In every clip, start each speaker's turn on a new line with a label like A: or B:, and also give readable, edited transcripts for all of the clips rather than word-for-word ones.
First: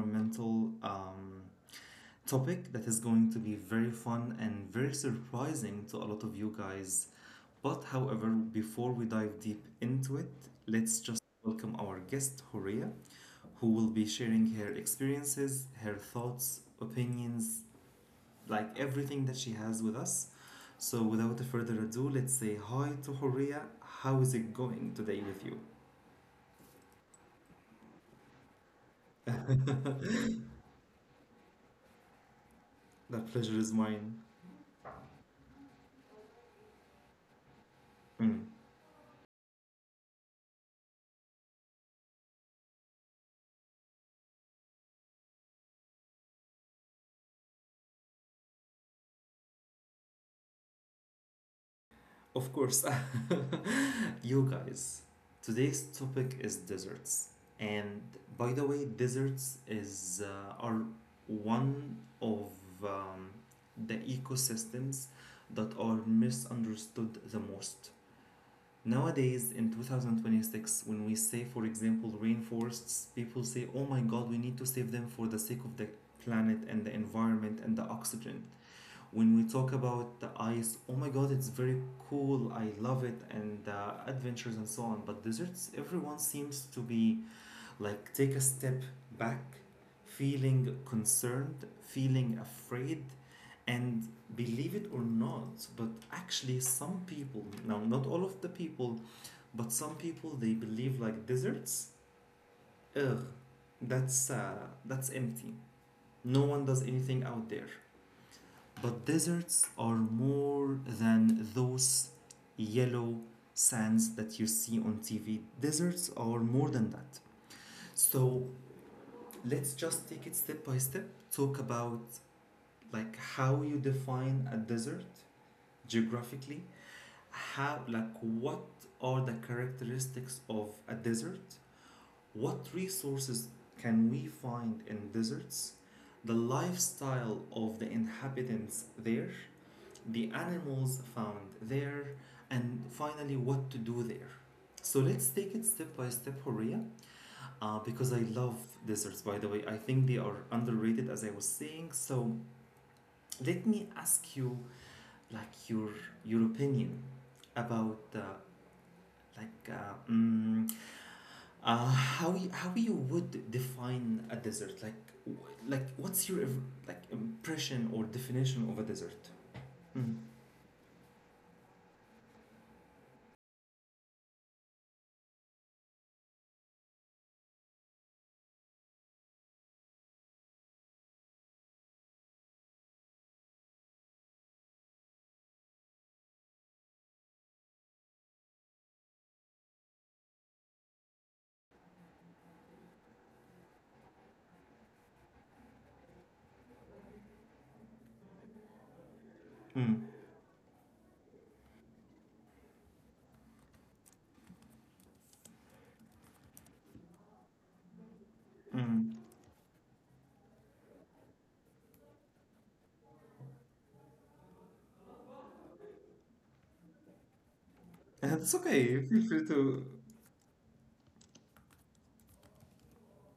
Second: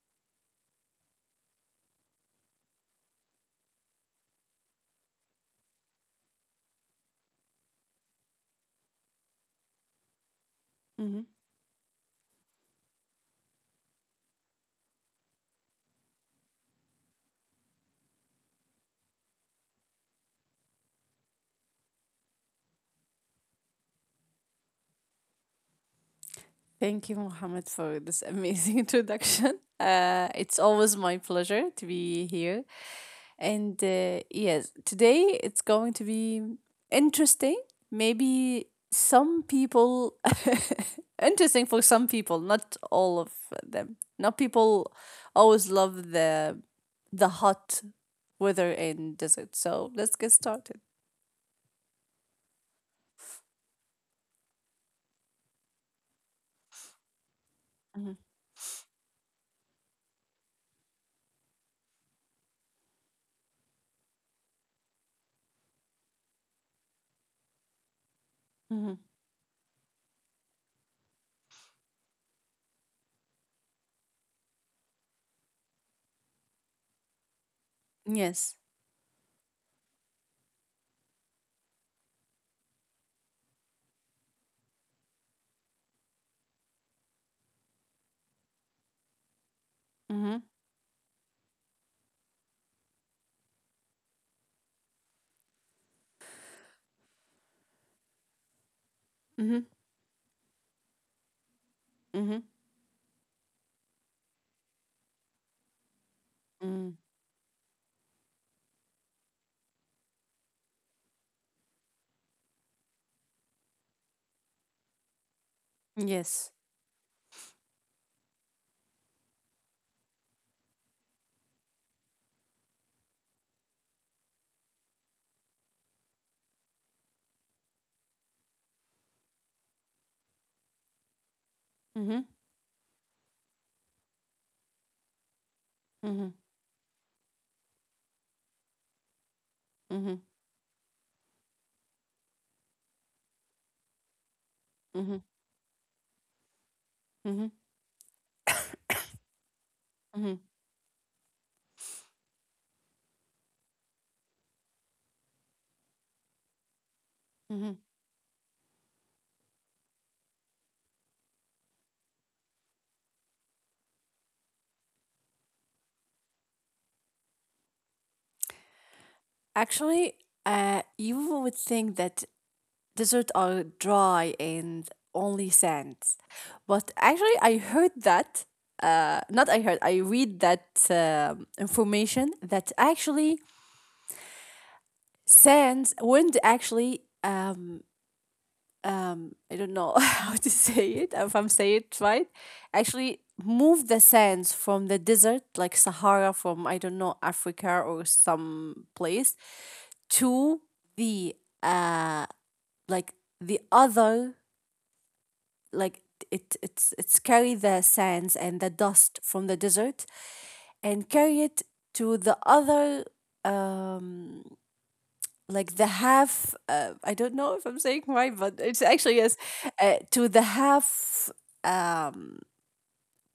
A: environmental topic that is going to be very fun and very surprising to a lot of you guys. But, however, before we dive deep into it, let's just
B: Mhm.
A: welcome our guest, Horia, who will be sharing her experiences, her thoughts, opinions, like everything that she has with us. So without further ado, let's say hi to Horia. How is it going today with you?
B: Thank you, Mohammed, for this amazing introduction. It's always my pleasure to be here.
A: The pleasure is
B: And
A: mine.
B: Yes, today it's going to be interesting.
A: Mm.
B: Maybe some people, interesting for some people, not all of them. Not people always love the hot weather and desert. So let's get started.
A: Of course. you guys, today's topic is desserts. And by the way, desserts is are one of um, the ecosystems that are misunderstood the most.
B: Mm-hmm.
A: Nowadays, in 2026, when we say, for example, rainforests, people say, oh my god, we need to save them for the sake of the planet and the environment and the oxygen.
B: Yes.
A: When we talk about the ice, oh my god, it's very cool, I love it, and adventures and so on. But deserts, everyone seems to be like take a step back,
B: Mm-hmm.
A: feeling concerned, feeling afraid, and believe it or not, but actually, some people, now not all of the people,
B: Mm-hmm.
A: but some people they believe like deserts.
B: Mm-hmm.
A: Ugh, that's empty. No one does
B: Mm.
A: anything out there. But deserts are more than those yellow sands that you see on TV. Deserts are
B: Yes.
A: more than that. So let's just take it step by step. Talk about like how you define a desert geographically. How, like what are the characteristics of a desert?
B: Mm-hmm.
A: What resources can we find in deserts? The
B: Mhm,
A: lifestyle of the inhabitants there,
B: mhm,
A: the animals found there, and finally what to do there. So
B: mhm,
A: let's take it step by step, Horia,
B: mhm,
A: because I love deserts, by the way. I think they
B: mhm,
A: are underrated, as I was saying. So let me ask you, like, your opinion
B: mhm.
A: about like uh, mm, how you would define a desert? Like like what's your like impression or definition of a desert? Mm,
B: Actually, you would think that deserts are dry and only sands, but actually, I heard that. Not I heard. I read that information that actually sands, wind actually I don't know how to say it, if I'm saying it right, actually move the sands from the desert like Sahara from I don't know Africa or some place
A: mm,
B: to the uh like the other, like it it's carry the sands and the
A: mm.
B: dust from the desert and carry it to the other, um the half, I don't know if I'm saying
A: And
B: right, but
A: it's
B: it's
A: okay.
B: actually
A: Feel
B: yes,
A: free to.
B: to the half um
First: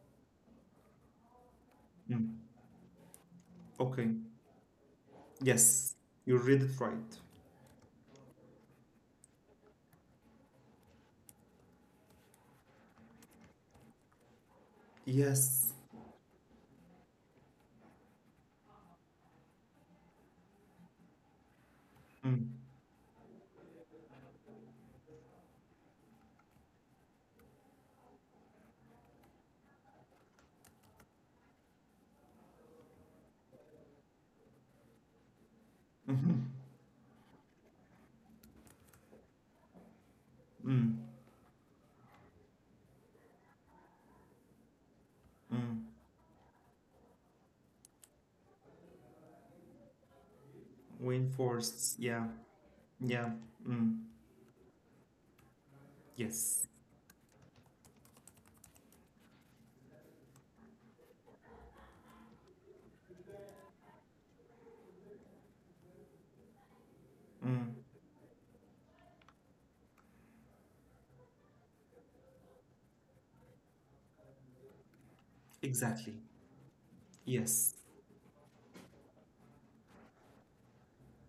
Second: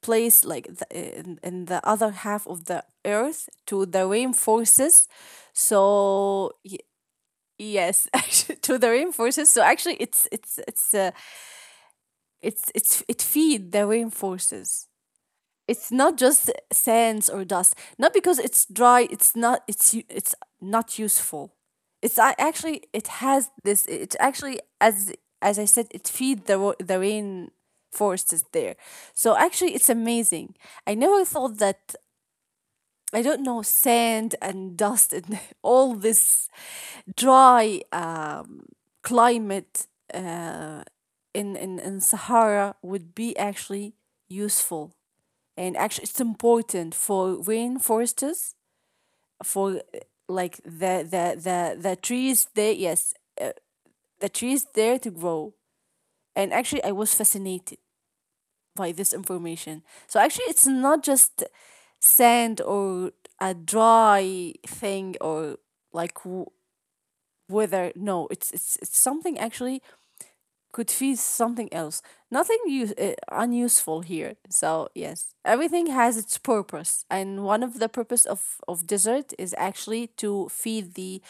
B: place, like in the other
A: Mm,
B: half of the earth to the
A: okay.
B: rainforests.
A: Yes, you
B: so
A: read it
B: y-
A: right.
B: yes, actually, to the rainforests. So actually it feed the rainforests.
A: Yes.
B: It's not just sands or dust. Not because it's dry. It's not. It's not useful. It's I
A: Mm,
B: actually it has this. It actually, as I said, it feed the rain forests there. So actually, it's amazing. I never thought that. I don't know, sand and dust and all this dry climate uh,
A: mm,
B: in in Sahara would be actually useful,
A: mm.
B: and actually it's important for rainforests, for the the the
A: Rainforests.
B: the
A: Yeah.
B: trees there, yes,
A: Yeah. Mm,
B: the trees there to grow. And
A: yes.
B: actually, I was fascinated by this information. So actually, it's not just sand or a dry thing or like w-
A: Mm,
B: weather. No, it's something actually could feed something else. Nothing use, unuseful here. So yes, everything
A: exactly.
B: has its purpose, and one
A: Yes.
B: of the purpose of dessert is actually to feed the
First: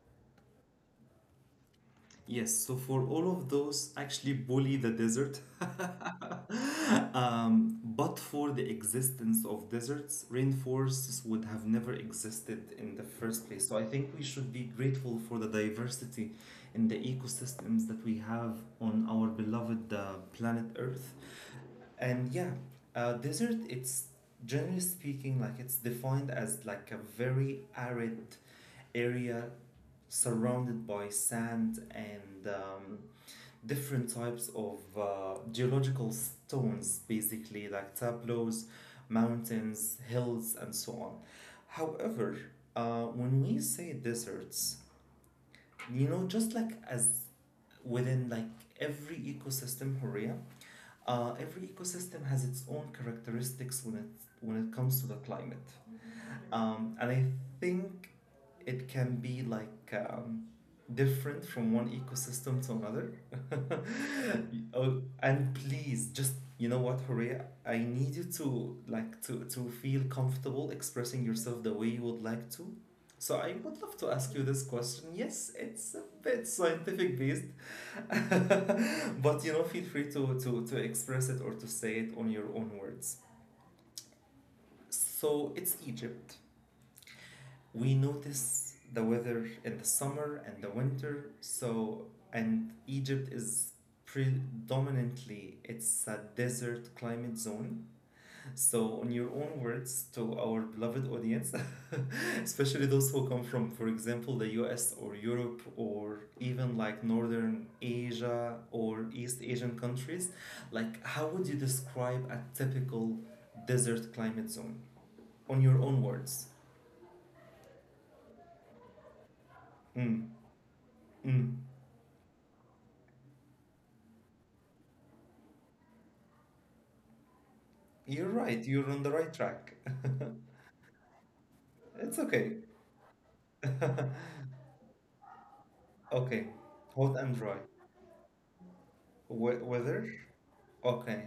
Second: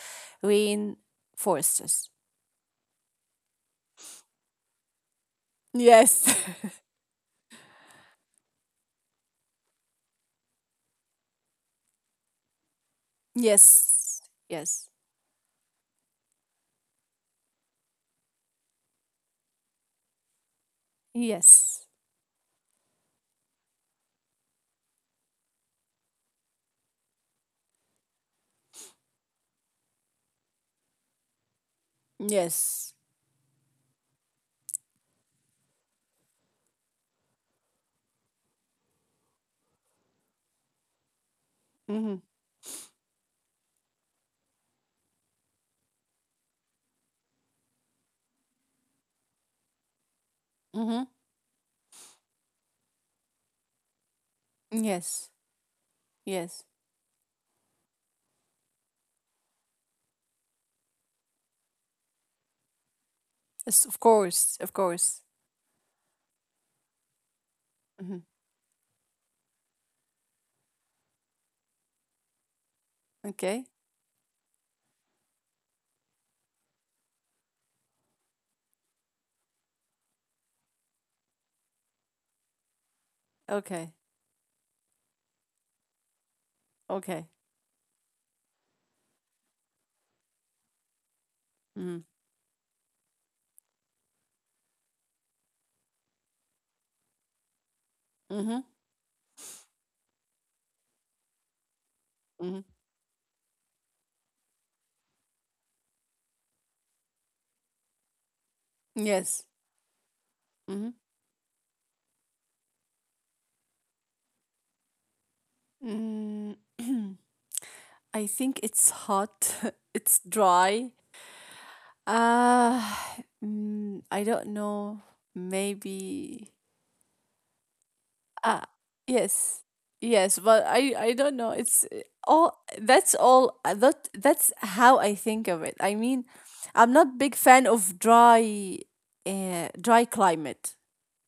B: rainforests.
A: Yes, so for all of those, actually bully the desert.
B: Yes.
A: But for the existence of deserts, rainforests would have never existed in the first place. So I think
B: Yes,
A: we should be
B: yes,
A: grateful for the diversity in the ecosystems that we have on our beloved planet Earth.
B: yes,
A: And yeah, desert, it's generally speaking, like it's defined as like a very arid area surrounded by sand and
B: yes.
A: different types of geological stones, basically like tableaus, mountains, hills, and so on.
B: Mhm,
A: However, when we say deserts, you know, just like as within like every ecosystem, Horia,
B: mhm.
A: every ecosystem has its own characteristics when it comes to the
B: Yes,
A: climate.
B: yes.
A: And I think it can be like different from one ecosystem to another.
B: Yes, of course, of
A: oh,
B: course.
A: and please, just you know what, Horea, I
B: Mhm.
A: need you to like to feel comfortable expressing yourself the way you would like to. So I
B: Okay,
A: would love to ask you this question. Yes, it's a bit scientific based, but you know, feel free to express it or to say it on your own words.
B: okay,
A: So it's Egypt,
B: okay.
A: we notice the weather in the summer and the winter.
B: Mhm,
A: So, and Egypt is predominantly, it's a desert climate zone.
B: mhm,
A: So in your own words to our beloved audience,
B: mhm.
A: especially those who come from, for example, the US or Europe or even like northern Asia or east
B: Yes.
A: Asian countries,
B: Mhm.
A: like how would you describe a typical desert climate zone on your own words?
B: Mm. I think it's hot. It's
A: Mm,
B: dry.
A: mm.
B: Uh, I don't know. Maybe.
A: You're
B: Ah,
A: right, you're on the right
B: yes.
A: track.
B: Yes, but I don't know. It's
A: It's okay.
B: all that's all that that's how I think of it. I mean,
A: Okay,
B: I'm
A: hot
B: not big
A: and dry.
B: fan of dry,
A: We-
B: dry
A: weather?
B: climate.
A: Okay,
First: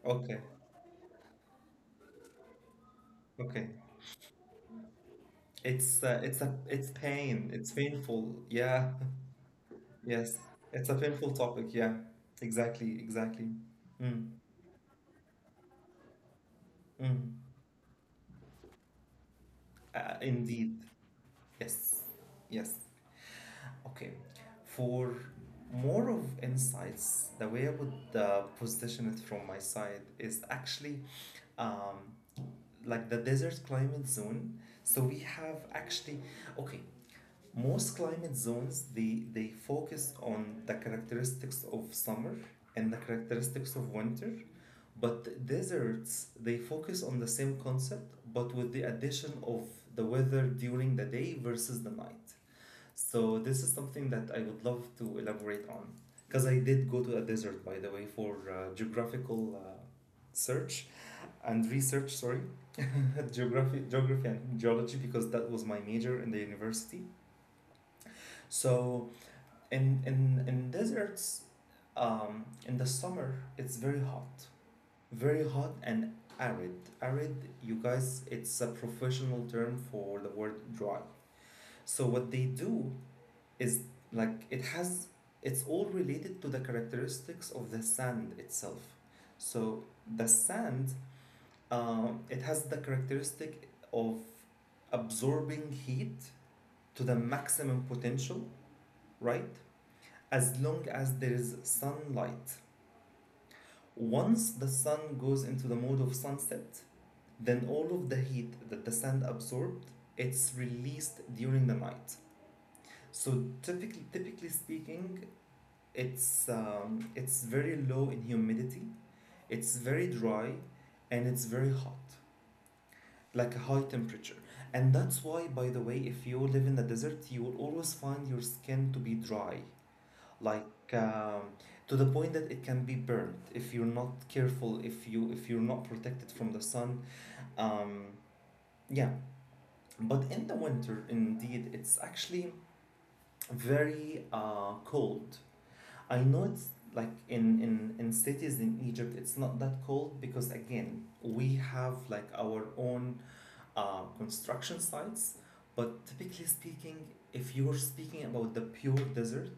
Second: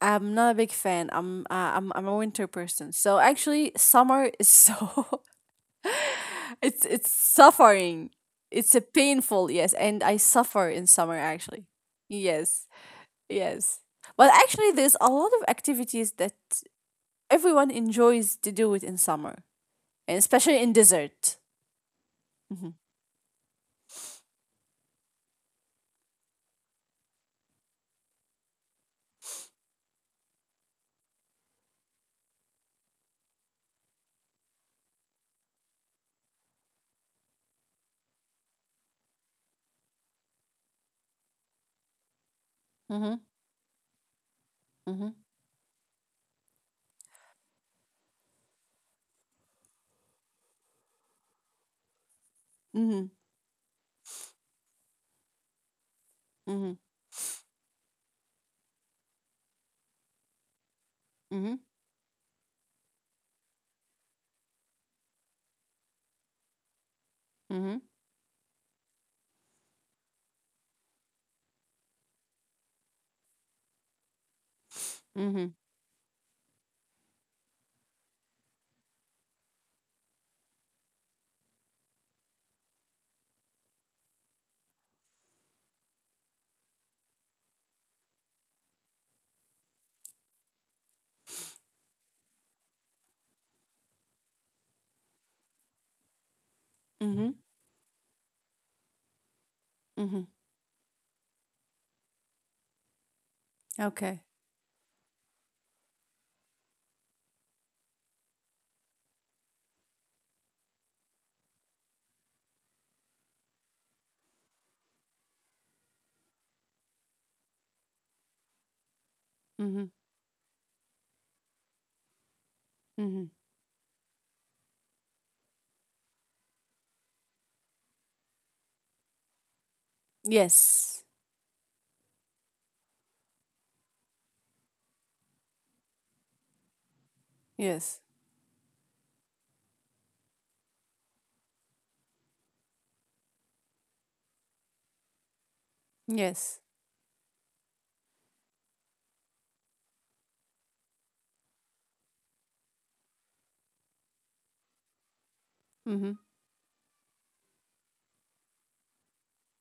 B: I'm
A: okay,
B: not a big fan. I'm a winter person. So
A: okay.
B: actually summer is so
A: It's a, it's
B: It's
A: pain. It's
B: suffering.
A: painful.
B: It's a
A: Yeah.
B: painful, yes, and I
A: Yes.
B: suffer in
A: It's a
B: summer
A: painful
B: actually.
A: topic. Yeah.
B: Yes.
A: Exactly, exactly.
B: Yes.
A: Mm.
B: But actually there's a lot of activities that
A: Mm.
B: everyone enjoys to do it in summer, and especially in
A: Indeed.
B: desert.
A: Yes. Yes.
B: Mhm.
A: Okay. For more of insights, the way I would position it from my side is actually um, like the desert climate zone. So we have actually, okay, most climate zones they focus on the characteristics of summer and the
B: Mhm.
A: characteristics of winter,
B: Mhm.
A: but deserts they focus on the same concept but with the addition of the weather during the day versus the night.
B: Mhm.
A: So this is something that I would love to elaborate on because I did go to a desert, by the way, for geographical search
B: Mhm.
A: and research. Sorry, geography and geology because that was my major in the university.
B: Mhm.
A: So in deserts, in the summer it's
B: Mhm.
A: very
B: Mhm.
A: hot and arid. Arid, you guys, it's a professional term for the word dry. So what they do is like it has, it's all related to the characteristics of the sand itself. So the sand, it has the characteristic of absorbing heat to the
B: Mhm.
A: maximum potential, right,
B: Mhm.
A: as long as there is sunlight.
B: Okay.
A: Once the sun goes into the mode of sunset, then all of the heat that the sand absorbed, it's released during the night. So typically speaking, it's it's very low in humidity. It's
B: Mhm.
A: very dry, and it's very hot,
B: Mhm.
A: like a high temperature. And that's why, by the way, if you live in the desert, you will always find your skin to be dry, like
B: Yes.
A: to the point that it can be burnt if you're not careful, if you're not protected from the sun.
B: Yes.
A: Um, yeah, but in the winter, indeed, it's actually very cold. I know
B: Yes.
A: it's like in cities in Egypt, it's not that cold because, again, we have like our own construction sites. But
B: Mhm.
A: typically speaking, if you're speaking about the pure desert,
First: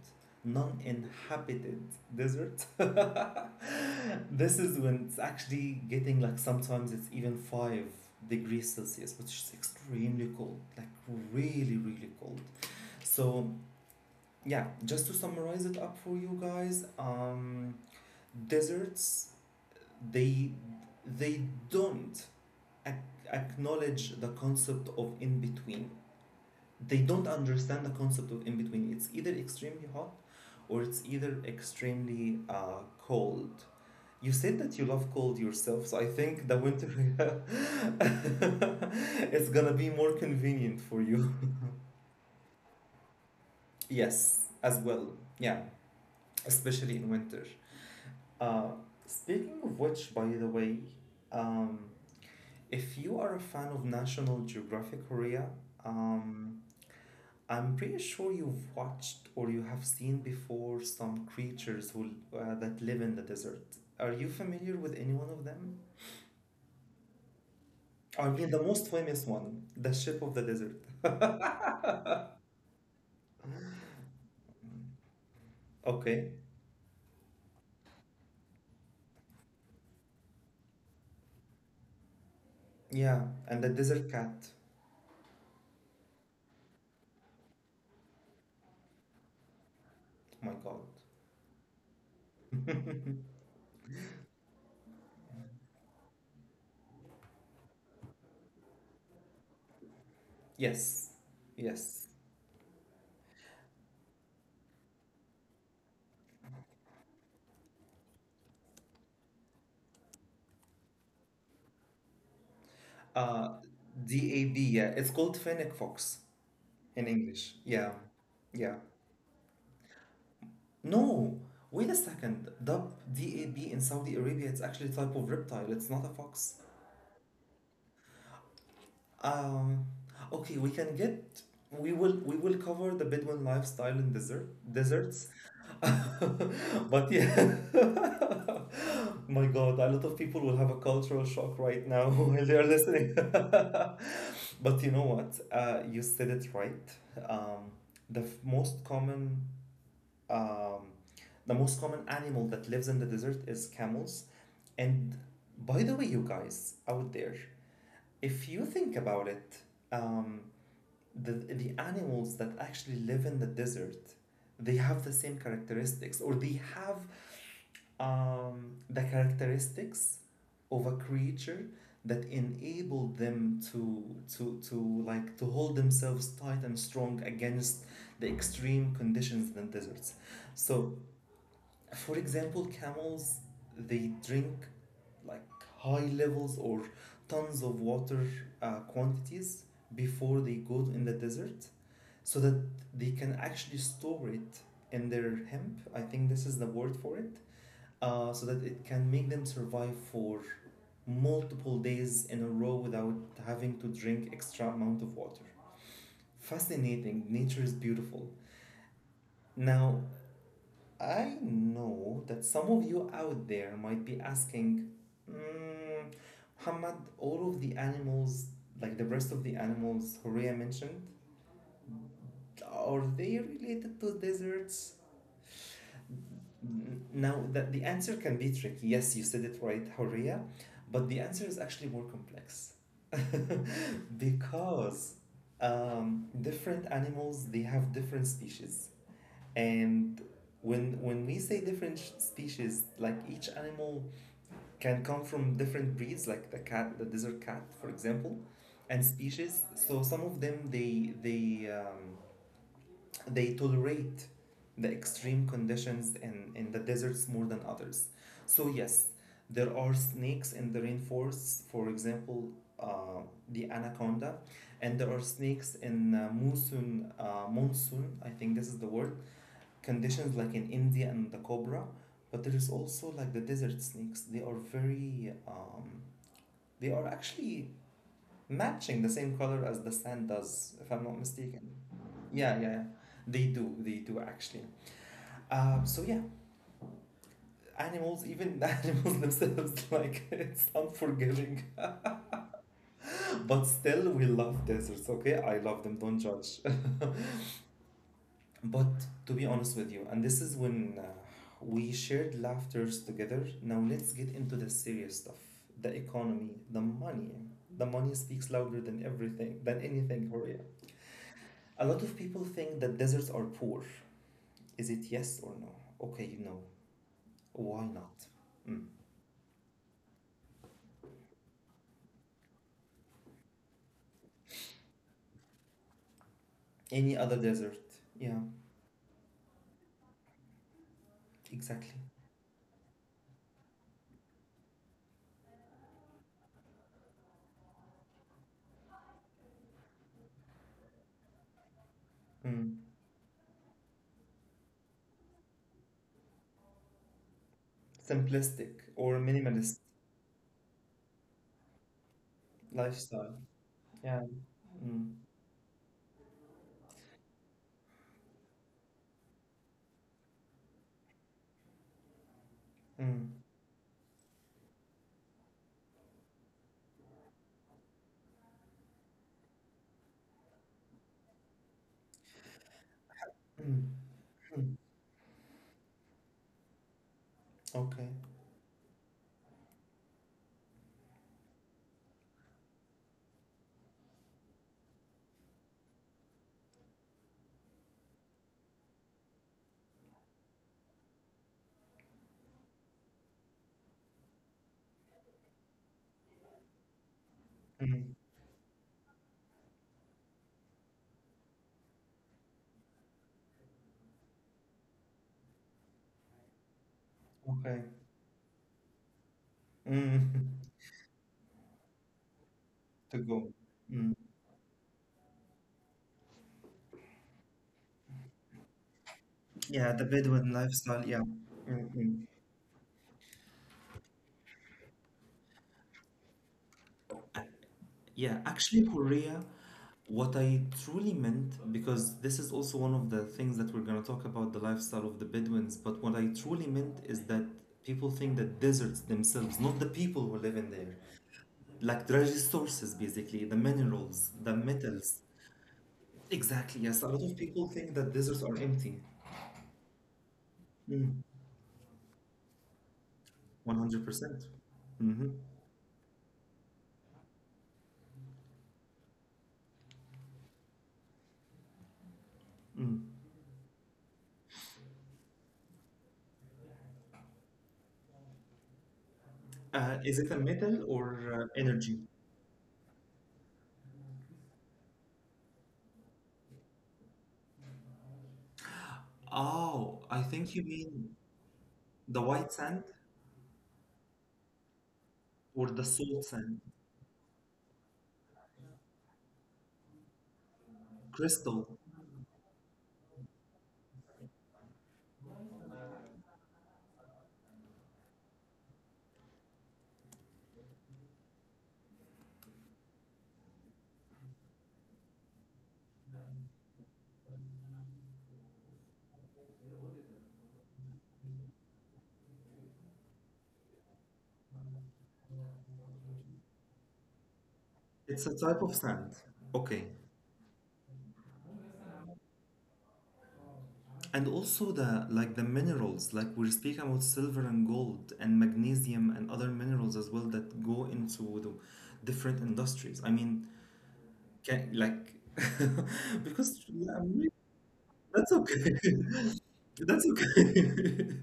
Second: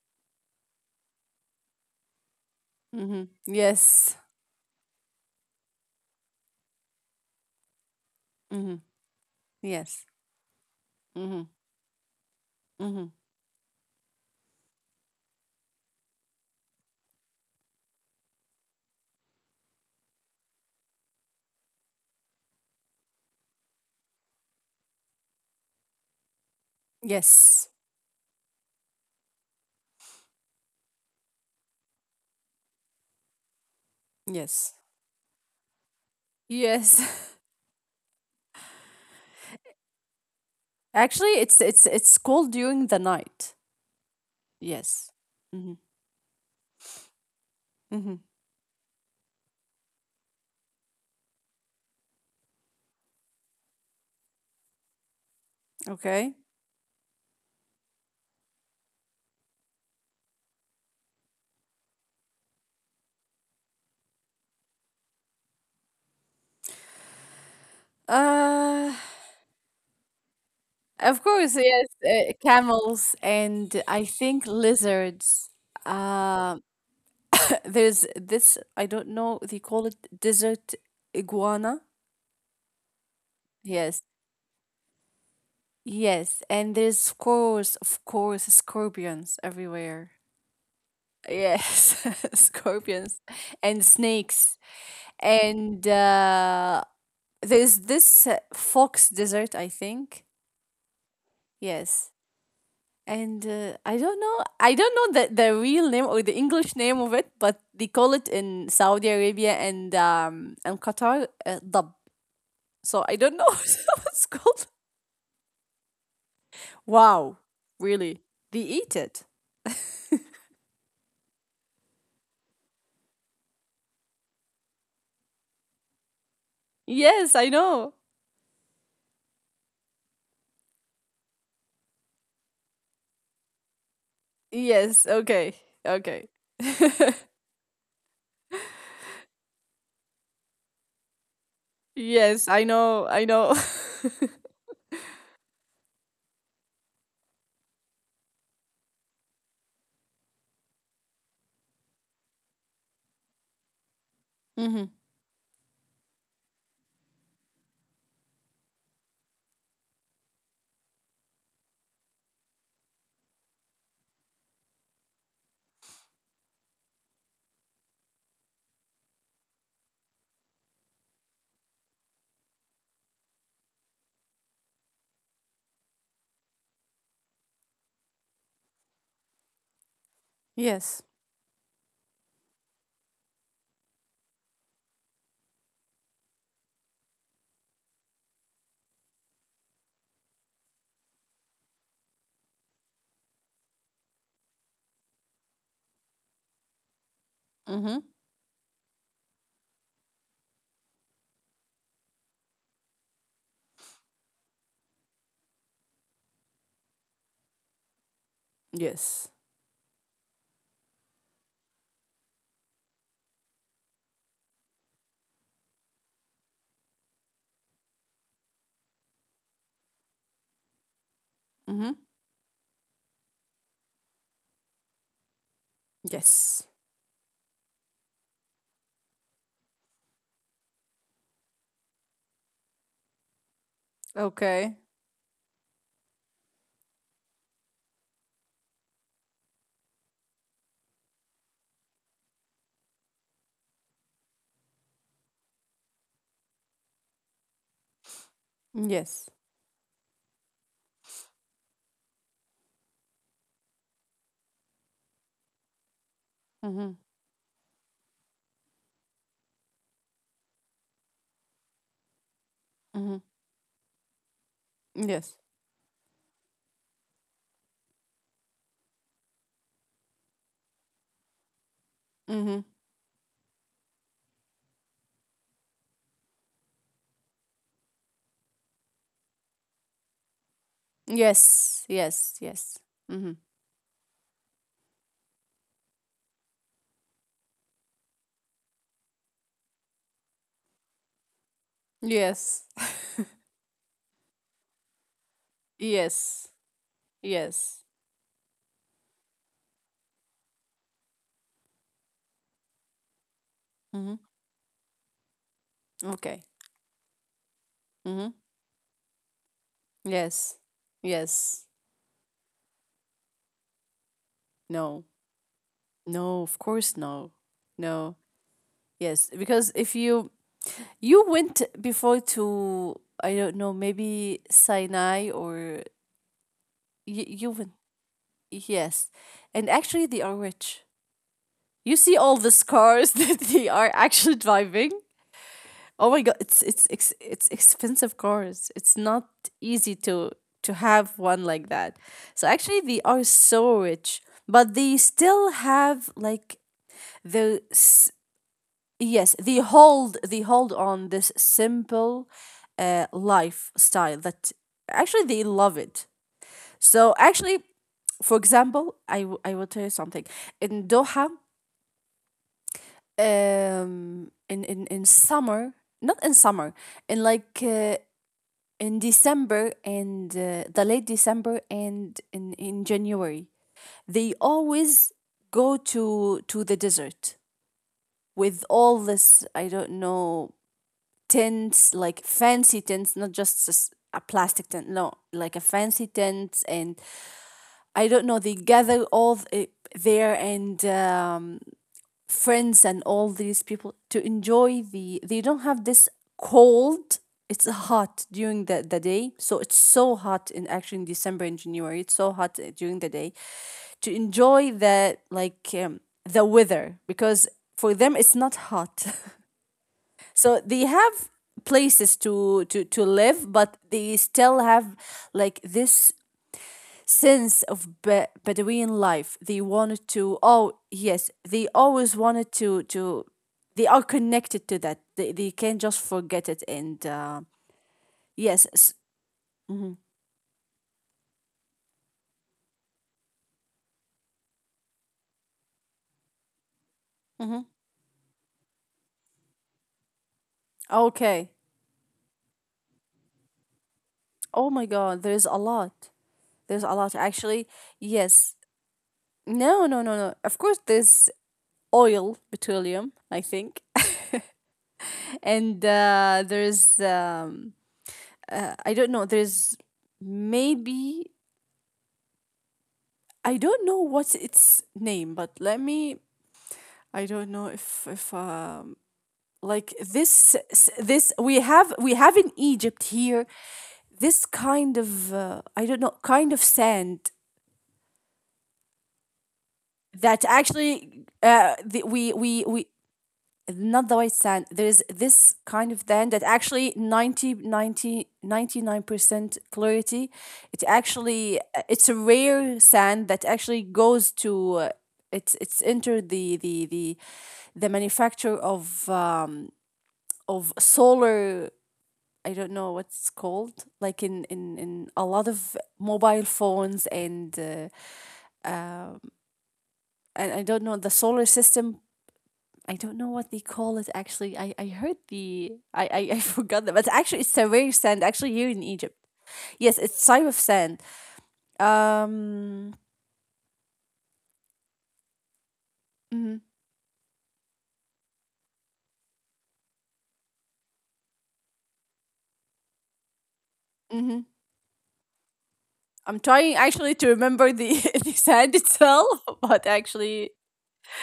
A: non inhabited desert,
B: Mhm. Yes.
A: this is when it's actually getting like sometimes it's even 5 degrees
B: Mhm.
A: Celsius, which is
B: Yes.
A: extremely cold, like
B: Mhm.
A: really, really cold.
B: Mhm.
A: So yeah, just to summarize it up for you guys, deserts they they don't ac- acknowledge the concept of in between. They don't
B: Yes.
A: understand the concept of in between. It's either extremely hot or it's either extremely cold. You said
B: Yes.
A: that you love cold yourself, so I think the winter
B: Yes.
A: it's gonna be more convenient for you.
B: Actually, it's called during the night.
A: yes, as well.
B: Yes.
A: Yeah,
B: Hmm.
A: especially in winter.
B: Hmm.
A: Uh, speaking of which, by the way, um, if you are a fan of National Geographic Korea,
B: Okay.
A: um, I'm pretty sure you've watched or you have seen before some creatures who that live in the desert. Are you familiar with any one of them? I mean, the most
B: Uh,
A: famous one, the ship of the desert.
B: of course, yes. Camels and I think lizards.
A: Okay,
B: Um, there's this. I don't know. They call it desert iguana.
A: yeah, and the
B: Yes.
A: desert cat.
B: Yes, and there's of course, scorpions everywhere.
A: Oh my God.
B: Yes, scorpions and snakes. And There's this fox dessert, I think.
A: Yes, yes.
B: Yes. and I don't know the real name or the English name of it, but they call it in Saudi Arabia and Qatar, dab. So I don't
A: Uh,
B: know what it's
A: DAB,
B: called.
A: yeah, it's called Fennec Fox in
B: Wow.
A: English. Yeah,
B: Really? They
A: yeah.
B: eat it.
A: No, wait a second. Dab, D A B in Saudi Arabia, it's actually a type of reptile. It's not a fox.
B: Yes, I know.
A: Um, okay, we can get. We will, we will cover the Bedouin lifestyle in
B: Yes,
A: deserts,
B: okay, okay.
A: but yeah. My God, a lot of people will have a cultural shock right now while
B: Yes,
A: they are
B: I
A: listening.
B: know, I know.
A: But you know what? You said it right. Um, most common Um, the most common animal that lives in the desert is camels.
B: Mm-hmm.
A: And by the way, you guys out there, if you think about it, um, the animals that actually live in the desert, they have the same characteristics or they have the characteristics of a creature that enabled them to like to hold themselves tight and strong against the extreme conditions in the deserts. So
B: Yes.
A: for example, camels, they drink like high levels or tons of water, quantities, before they go in the desert so that they can actually store it in their hemp. I think this is the word for it.
B: Mm-hmm.
A: So that it can make them survive for multiple days in a row without having to drink extra amount of water. Fascinating. Nature is beautiful.
B: Yes.
A: Now, I know that some of you out there might be asking, mm, Muhammad, all of the animals, like the rest of the animals Horea mentioned,
B: Mm-hmm.
A: are they related to deserts?
B: Yes.
A: Now, that the answer can be tricky. Yes, you said it right, Horea, but the answer is actually more complex.
B: Okay.
A: because different animals, they have different species. And when we say different species, like each animal can come from different breeds, like the cat, the desert cat, for example, and
B: Yes.
A: species. So some of them they they tolerate the extreme conditions in the
B: Mm-hmm.
A: deserts more than others. So yes, there are snakes in the rainforests, for example,
B: Mm-hmm.
A: uh, the anaconda, and there are
B: Yes.
A: snakes in monsoon, monsoon, I think this is the word, conditions like in India and the cobra, but there
B: Mm-hmm.
A: is also like the desert snakes. They are very, they are actually matching the same color as the sand does, if I'm not mistaken.
B: Yes. Yes.
A: Yeah, yeah,
B: Yes.
A: yeah.
B: Mm-hmm.
A: They do actually. So animals, even the animals themselves, like it's unforgiving.
B: Yes.
A: But still, we love deserts, okay? I love them, don't
B: Yes.
A: judge.
B: Yes.
A: But to be honest with you, and this is when we shared laughters together. Now let's
B: Mm-hmm.
A: get into the serious stuff. The
B: Okay.
A: economy, the money. The money
B: Mm-hmm.
A: speaks louder than everything, than anything, Horia.
B: Yes. Yes.
A: A lot of people think that deserts are poor. Is it
B: No.
A: yes or no? Okay,
B: No.
A: no.
B: Of course, no.
A: Why not?
B: No.
A: Mm.
B: Yes. Because if you you went before to I don't know maybe Sinai, or
A: Any
B: you
A: other
B: you went,
A: desert? Yeah,
B: yes, and actually they are rich.
A: exactly.
B: You see all the scars that they are actually driving. Oh my god, it's expensive cars. It's not easy to have one like that. So
A: Mm.
B: actually they are so rich, but they still have like the s-
A: Simplistic or
B: yes,
A: minimalist
B: they hold on this simple
A: lifestyle.
B: lifestyle
A: Yeah.
B: that
A: Mm.
B: actually they love it. So actually, for example, I will tell you something. In Doha,
A: Mm.
B: in summer, not in summer, in like uh, in December and, the late December and in January.
A: Mm.
B: They always go to the desert
A: Okay.
B: with all this, I don't know, tents, like fancy tents, not just s- a plastic tent. No, like a fancy tent. And I don't know, they gather there, and friends and all these people to enjoy. The they don't have this cold. It's
A: Mm.
B: hot during the day. So it's so hot, in actually in December and January it's so hot, during the day, to enjoy the, like, the weather, because
A: Okay.
B: for them it's not hot.
A: Mm.
B: So they have places to
A: To go.
B: live, but
A: Mm.
B: they still have like this sense of Bedouin life. They
A: Yeah, the
B: wanted to.
A: Bedouin
B: Oh
A: lifestyle. Yeah.
B: yes, they always
A: Mm-mm.
B: wanted to. They are connected to that. They can't just forget it. And
A: Yeah,
B: yes,
A: actually, Korea, what I truly meant, because this is also one of the things that we're going to talk about the lifestyle of the Bedouins, but what I truly meant is that
B: mhm.
A: people think that deserts themselves, not the people who live in there,
B: Okay.
A: like the resources basically, the minerals, the
B: Oh my
A: metals.
B: God, there's a lot.
A: Exactly,
B: There's a
A: yes. A
B: lot
A: lot of people
B: actually.
A: think that deserts are
B: Yes.
A: empty.
B: No, no, no, no. Of course,
A: Mm,
B: there's oil, petroleum, I think.
A: 100%. Mm-hmm.
B: and there's I don't know. There's maybe,
A: Mm.
B: I don't know what's its name, but let me. I don't know if Like
A: Is it a
B: this,
A: metal or
B: we
A: energy?
B: have, we have in Egypt here, this kind of, I don't know, kind of sand
A: Oh, I think
B: that
A: you mean
B: actually, the,
A: the white sand
B: we not the white sand. There's
A: or
B: this
A: the
B: kind of
A: salt
B: sand that
A: sand.
B: actually ninety ninety ninety nine percent clarity. It
A: Crystal.
B: actually, it's a rare sand that actually goes to, it's entered the manufacture of solar, I don't know what's called, like in, in a lot of mobile phones, and I don't know, the solar system. I don't know what they call it actually. I heard I forgot that, but actually it's survey
A: It's
B: sand
A: a
B: actually
A: type of
B: here in
A: sand.
B: Egypt.
A: Okay.
B: Yes, it's type of sand. Um,
A: And also the like the minerals, like we're
B: mhm,
A: speaking about silver and gold and magnesium and other minerals as well that go into the different industries. I mean,
B: mhm.
A: can, like
B: I'm
A: because
B: trying actually
A: yeah,
B: to remember
A: that's
B: the
A: okay.
B: sand itself, but
A: That's
B: actually
A: okay.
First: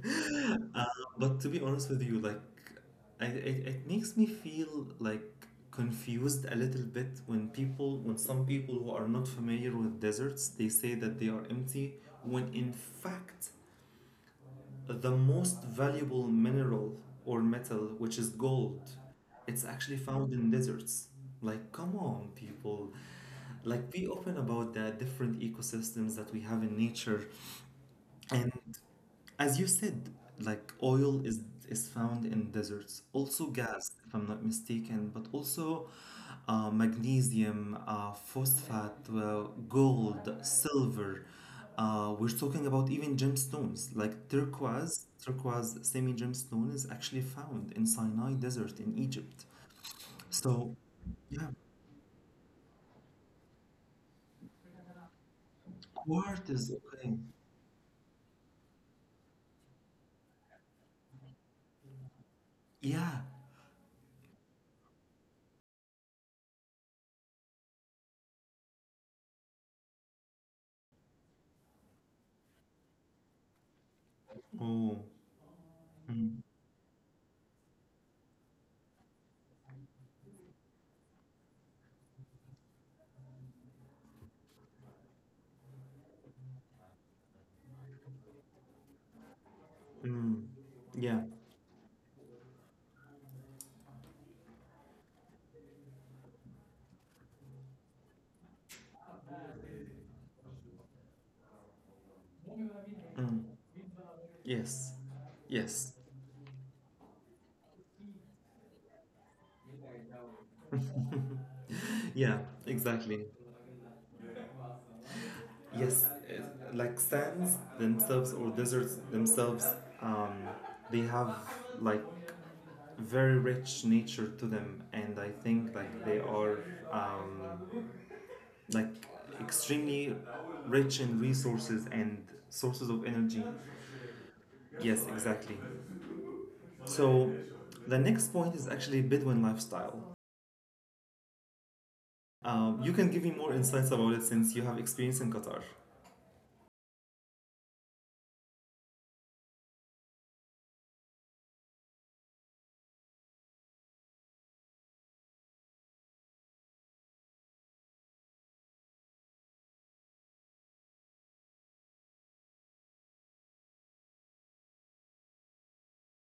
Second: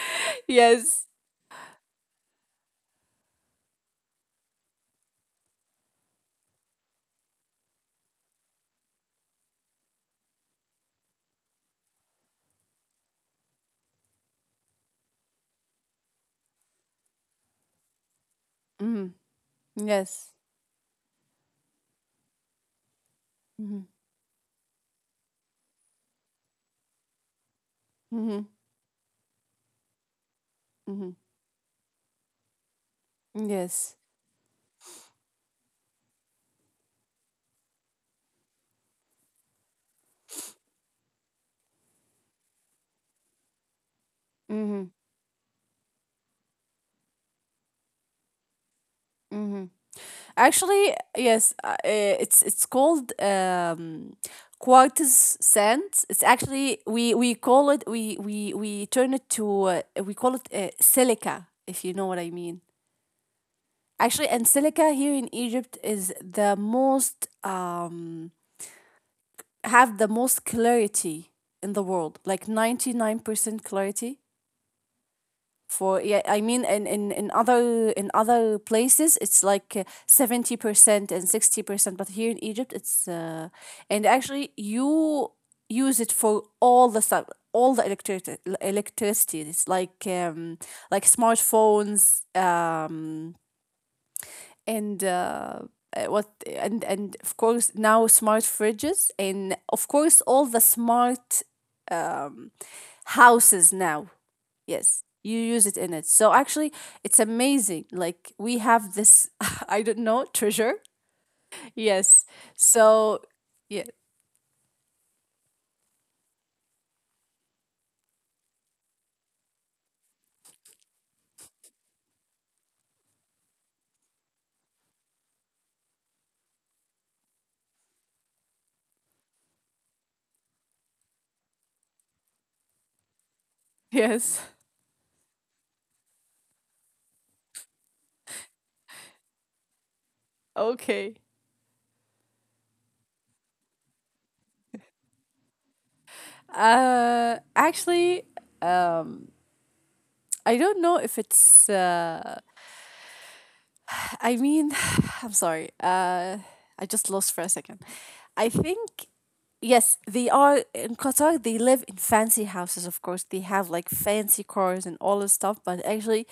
A: Uh,
B: yes.
A: but to be honest with you, like, it makes me feel like confused a little bit when people, when some people who are not familiar with deserts, they say that they are empty, when in fact, the most valuable mineral or metal, which is gold,
B: Hmm.
A: it's actually
B: Yes.
A: found in deserts. Like, come on, people.
B: Hmm.
A: Like, be open about the different ecosystems that we have in nature.
B: Hmm.
A: And as you said, like
B: Hmm.
A: oil is found in deserts, also
B: Yes.
A: gas, if I'm not mistaken, but also magnesium, phosphate, gold, silver. We're talking about even gemstones like
B: Hmm.
A: turquoise. Turquoise semi gemstone is actually found in Sinai Desert in Egypt. So,
B: Actually,
A: yeah,
B: yes, it's called, quartz sand. It's
A: quartz. Is
B: actually we
A: Okay,
B: we call it we we we turn it to, we call it silica, if you know what I mean.
A: yeah.
B: Actually, and silica here in Egypt is the most have the most clarity in the world, like 99% clarity.
A: Oh,
B: For Yeah, I
A: mm,
B: mean, in other, in other places it's like, 70% and 60%, but here in Egypt it's, and actually you use it for all the stuff, all the electricity. It's like,
A: mm,
B: like
A: yeah.
B: smartphones, and what and of course now smart fridges, and of course all the smart, um
A: Mm.
B: houses now.
A: Yes.
B: Yes, you use it in
A: Yes.
B: it. So actually, it's amazing. Like we have this, I don't know, treasure. Yes.
A: Yeah,
B: So,
A: exactly.
B: yeah.
A: Yes, like sands themselves or deserts themselves, um, they have like very rich nature to them, and I think like they are um, like extremely rich in resources and sources of energy.
B: Yes.
A: Yes, exactly. So the next point is actually Bedouin lifestyle.
B: Okay.
A: You can give me more insights about it since you have experience in Qatar.
B: Actually, um, I don't know if it's, I mean, I'm sorry. I just lost for a second. I think yes, they are in Qatar. They live in fancy houses, of course. They have like fancy cars and all this stuff. But actually,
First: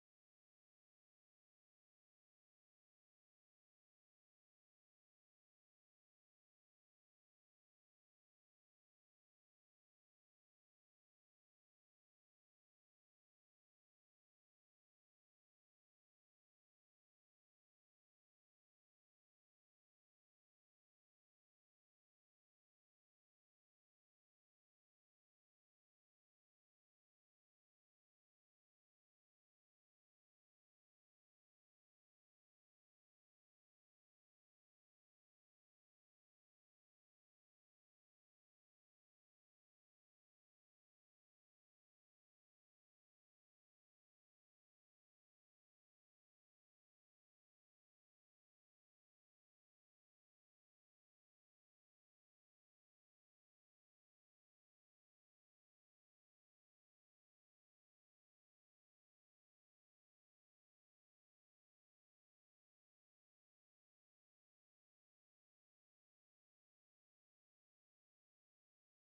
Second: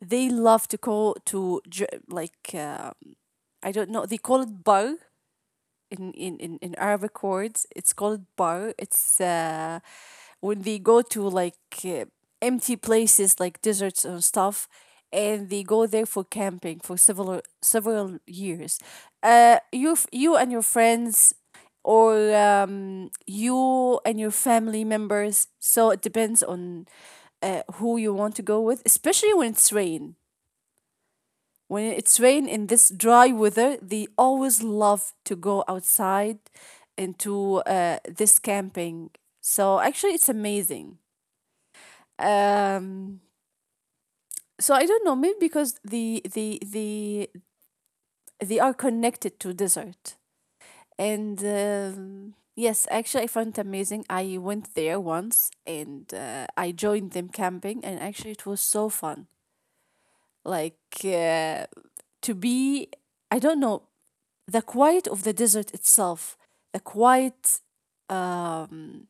B: they love to go to I don't know, they call it bar in Arabic words. It's called bar. It's When they go to like, uh, empty places like deserts and stuff, and they go there for camping for several several years. You and your friends, or you and your family members. So it depends on, who you want to go with, especially when it's rain. When it's rain in this dry weather, they always love to go outside into, this camping. So actually, it's amazing. Um, so I don't know, maybe because they are connected to desert. And yes, actually, I found it amazing. I went there once, and I joined them camping, and actually, it was so fun. Like, uh, to be, I don't know, the quiet of the desert itself, the quiet. Um,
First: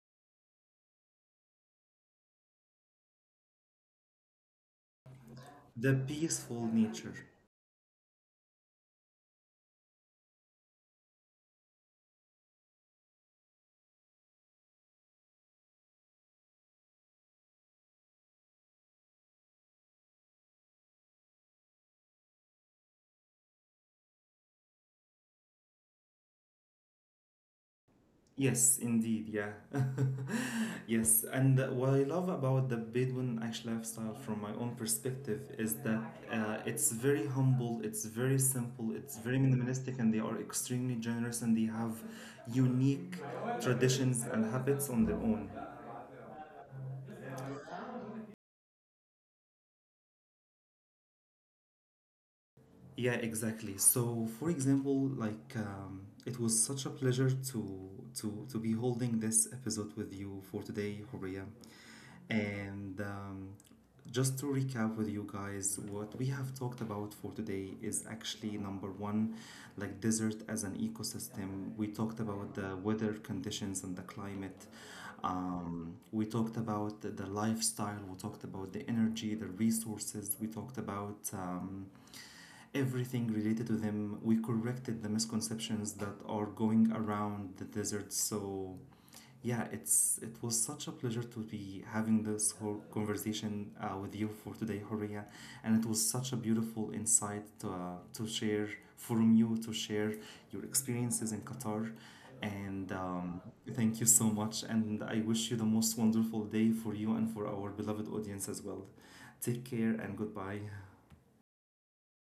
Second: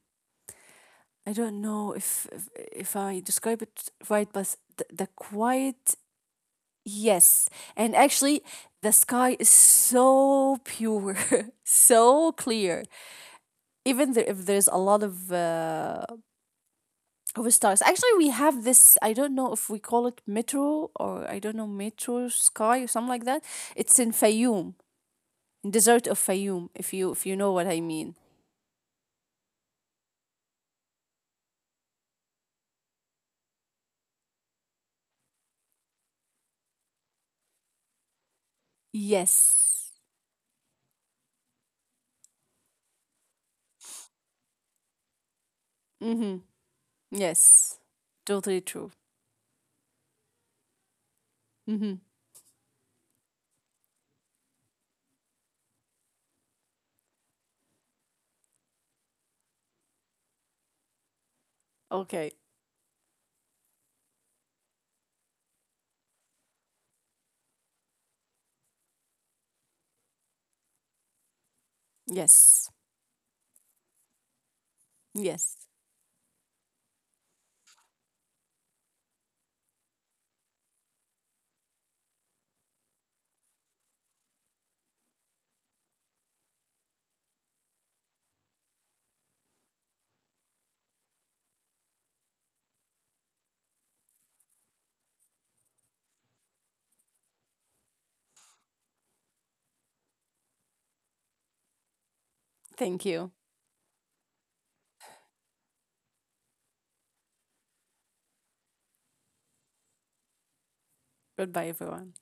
B: I don't know if I describe it right, but the
A: The
B: quiet.
A: peaceful nature.
B: Yes, and actually, the sky is so pure, so clear. Even there, if there's a lot of, of stars, actually, we have this. I don't know if we call it metro or I don't know, metro sky or something like that. It's in Fayoum, in desert of Fayoum, if you if you know what I mean.
A: Yes, indeed, yeah. Yes, and what I love about the Bedouin Ash lifestyle from my own perspective is that it's very humble, it's very simple, it's very
B: Yes.
A: minimalistic, and they are extremely generous and they have unique traditions and habits on their own.
B: Mm-hmm. Yes. Totally true. Mm-hmm.
A: Yeah, exactly. So, for example, like it was such a pleasure to to be holding this episode with you for today, Horia.
B: Okay.
A: And just to recap with you guys, what we have talked about for today is actually number one, like desert as an ecosystem. We talked about
B: Yes.
A: the weather conditions and the climate.
B: Yes.
A: We talked about the lifestyle. We talked about the energy, the resources. We talked about everything related to them. We corrected the misconceptions that are going around the desert. So yeah, it's it was such a pleasure to be having this whole conversation with you for today, Horia, and it was such a beautiful insight to share from you to share your experiences in Qatar. And
B: Thank you.
A: thank you so much. And I wish you the most wonderful day for you and for our beloved audience as well. Take care and goodbye.
B: Goodbye, everyone.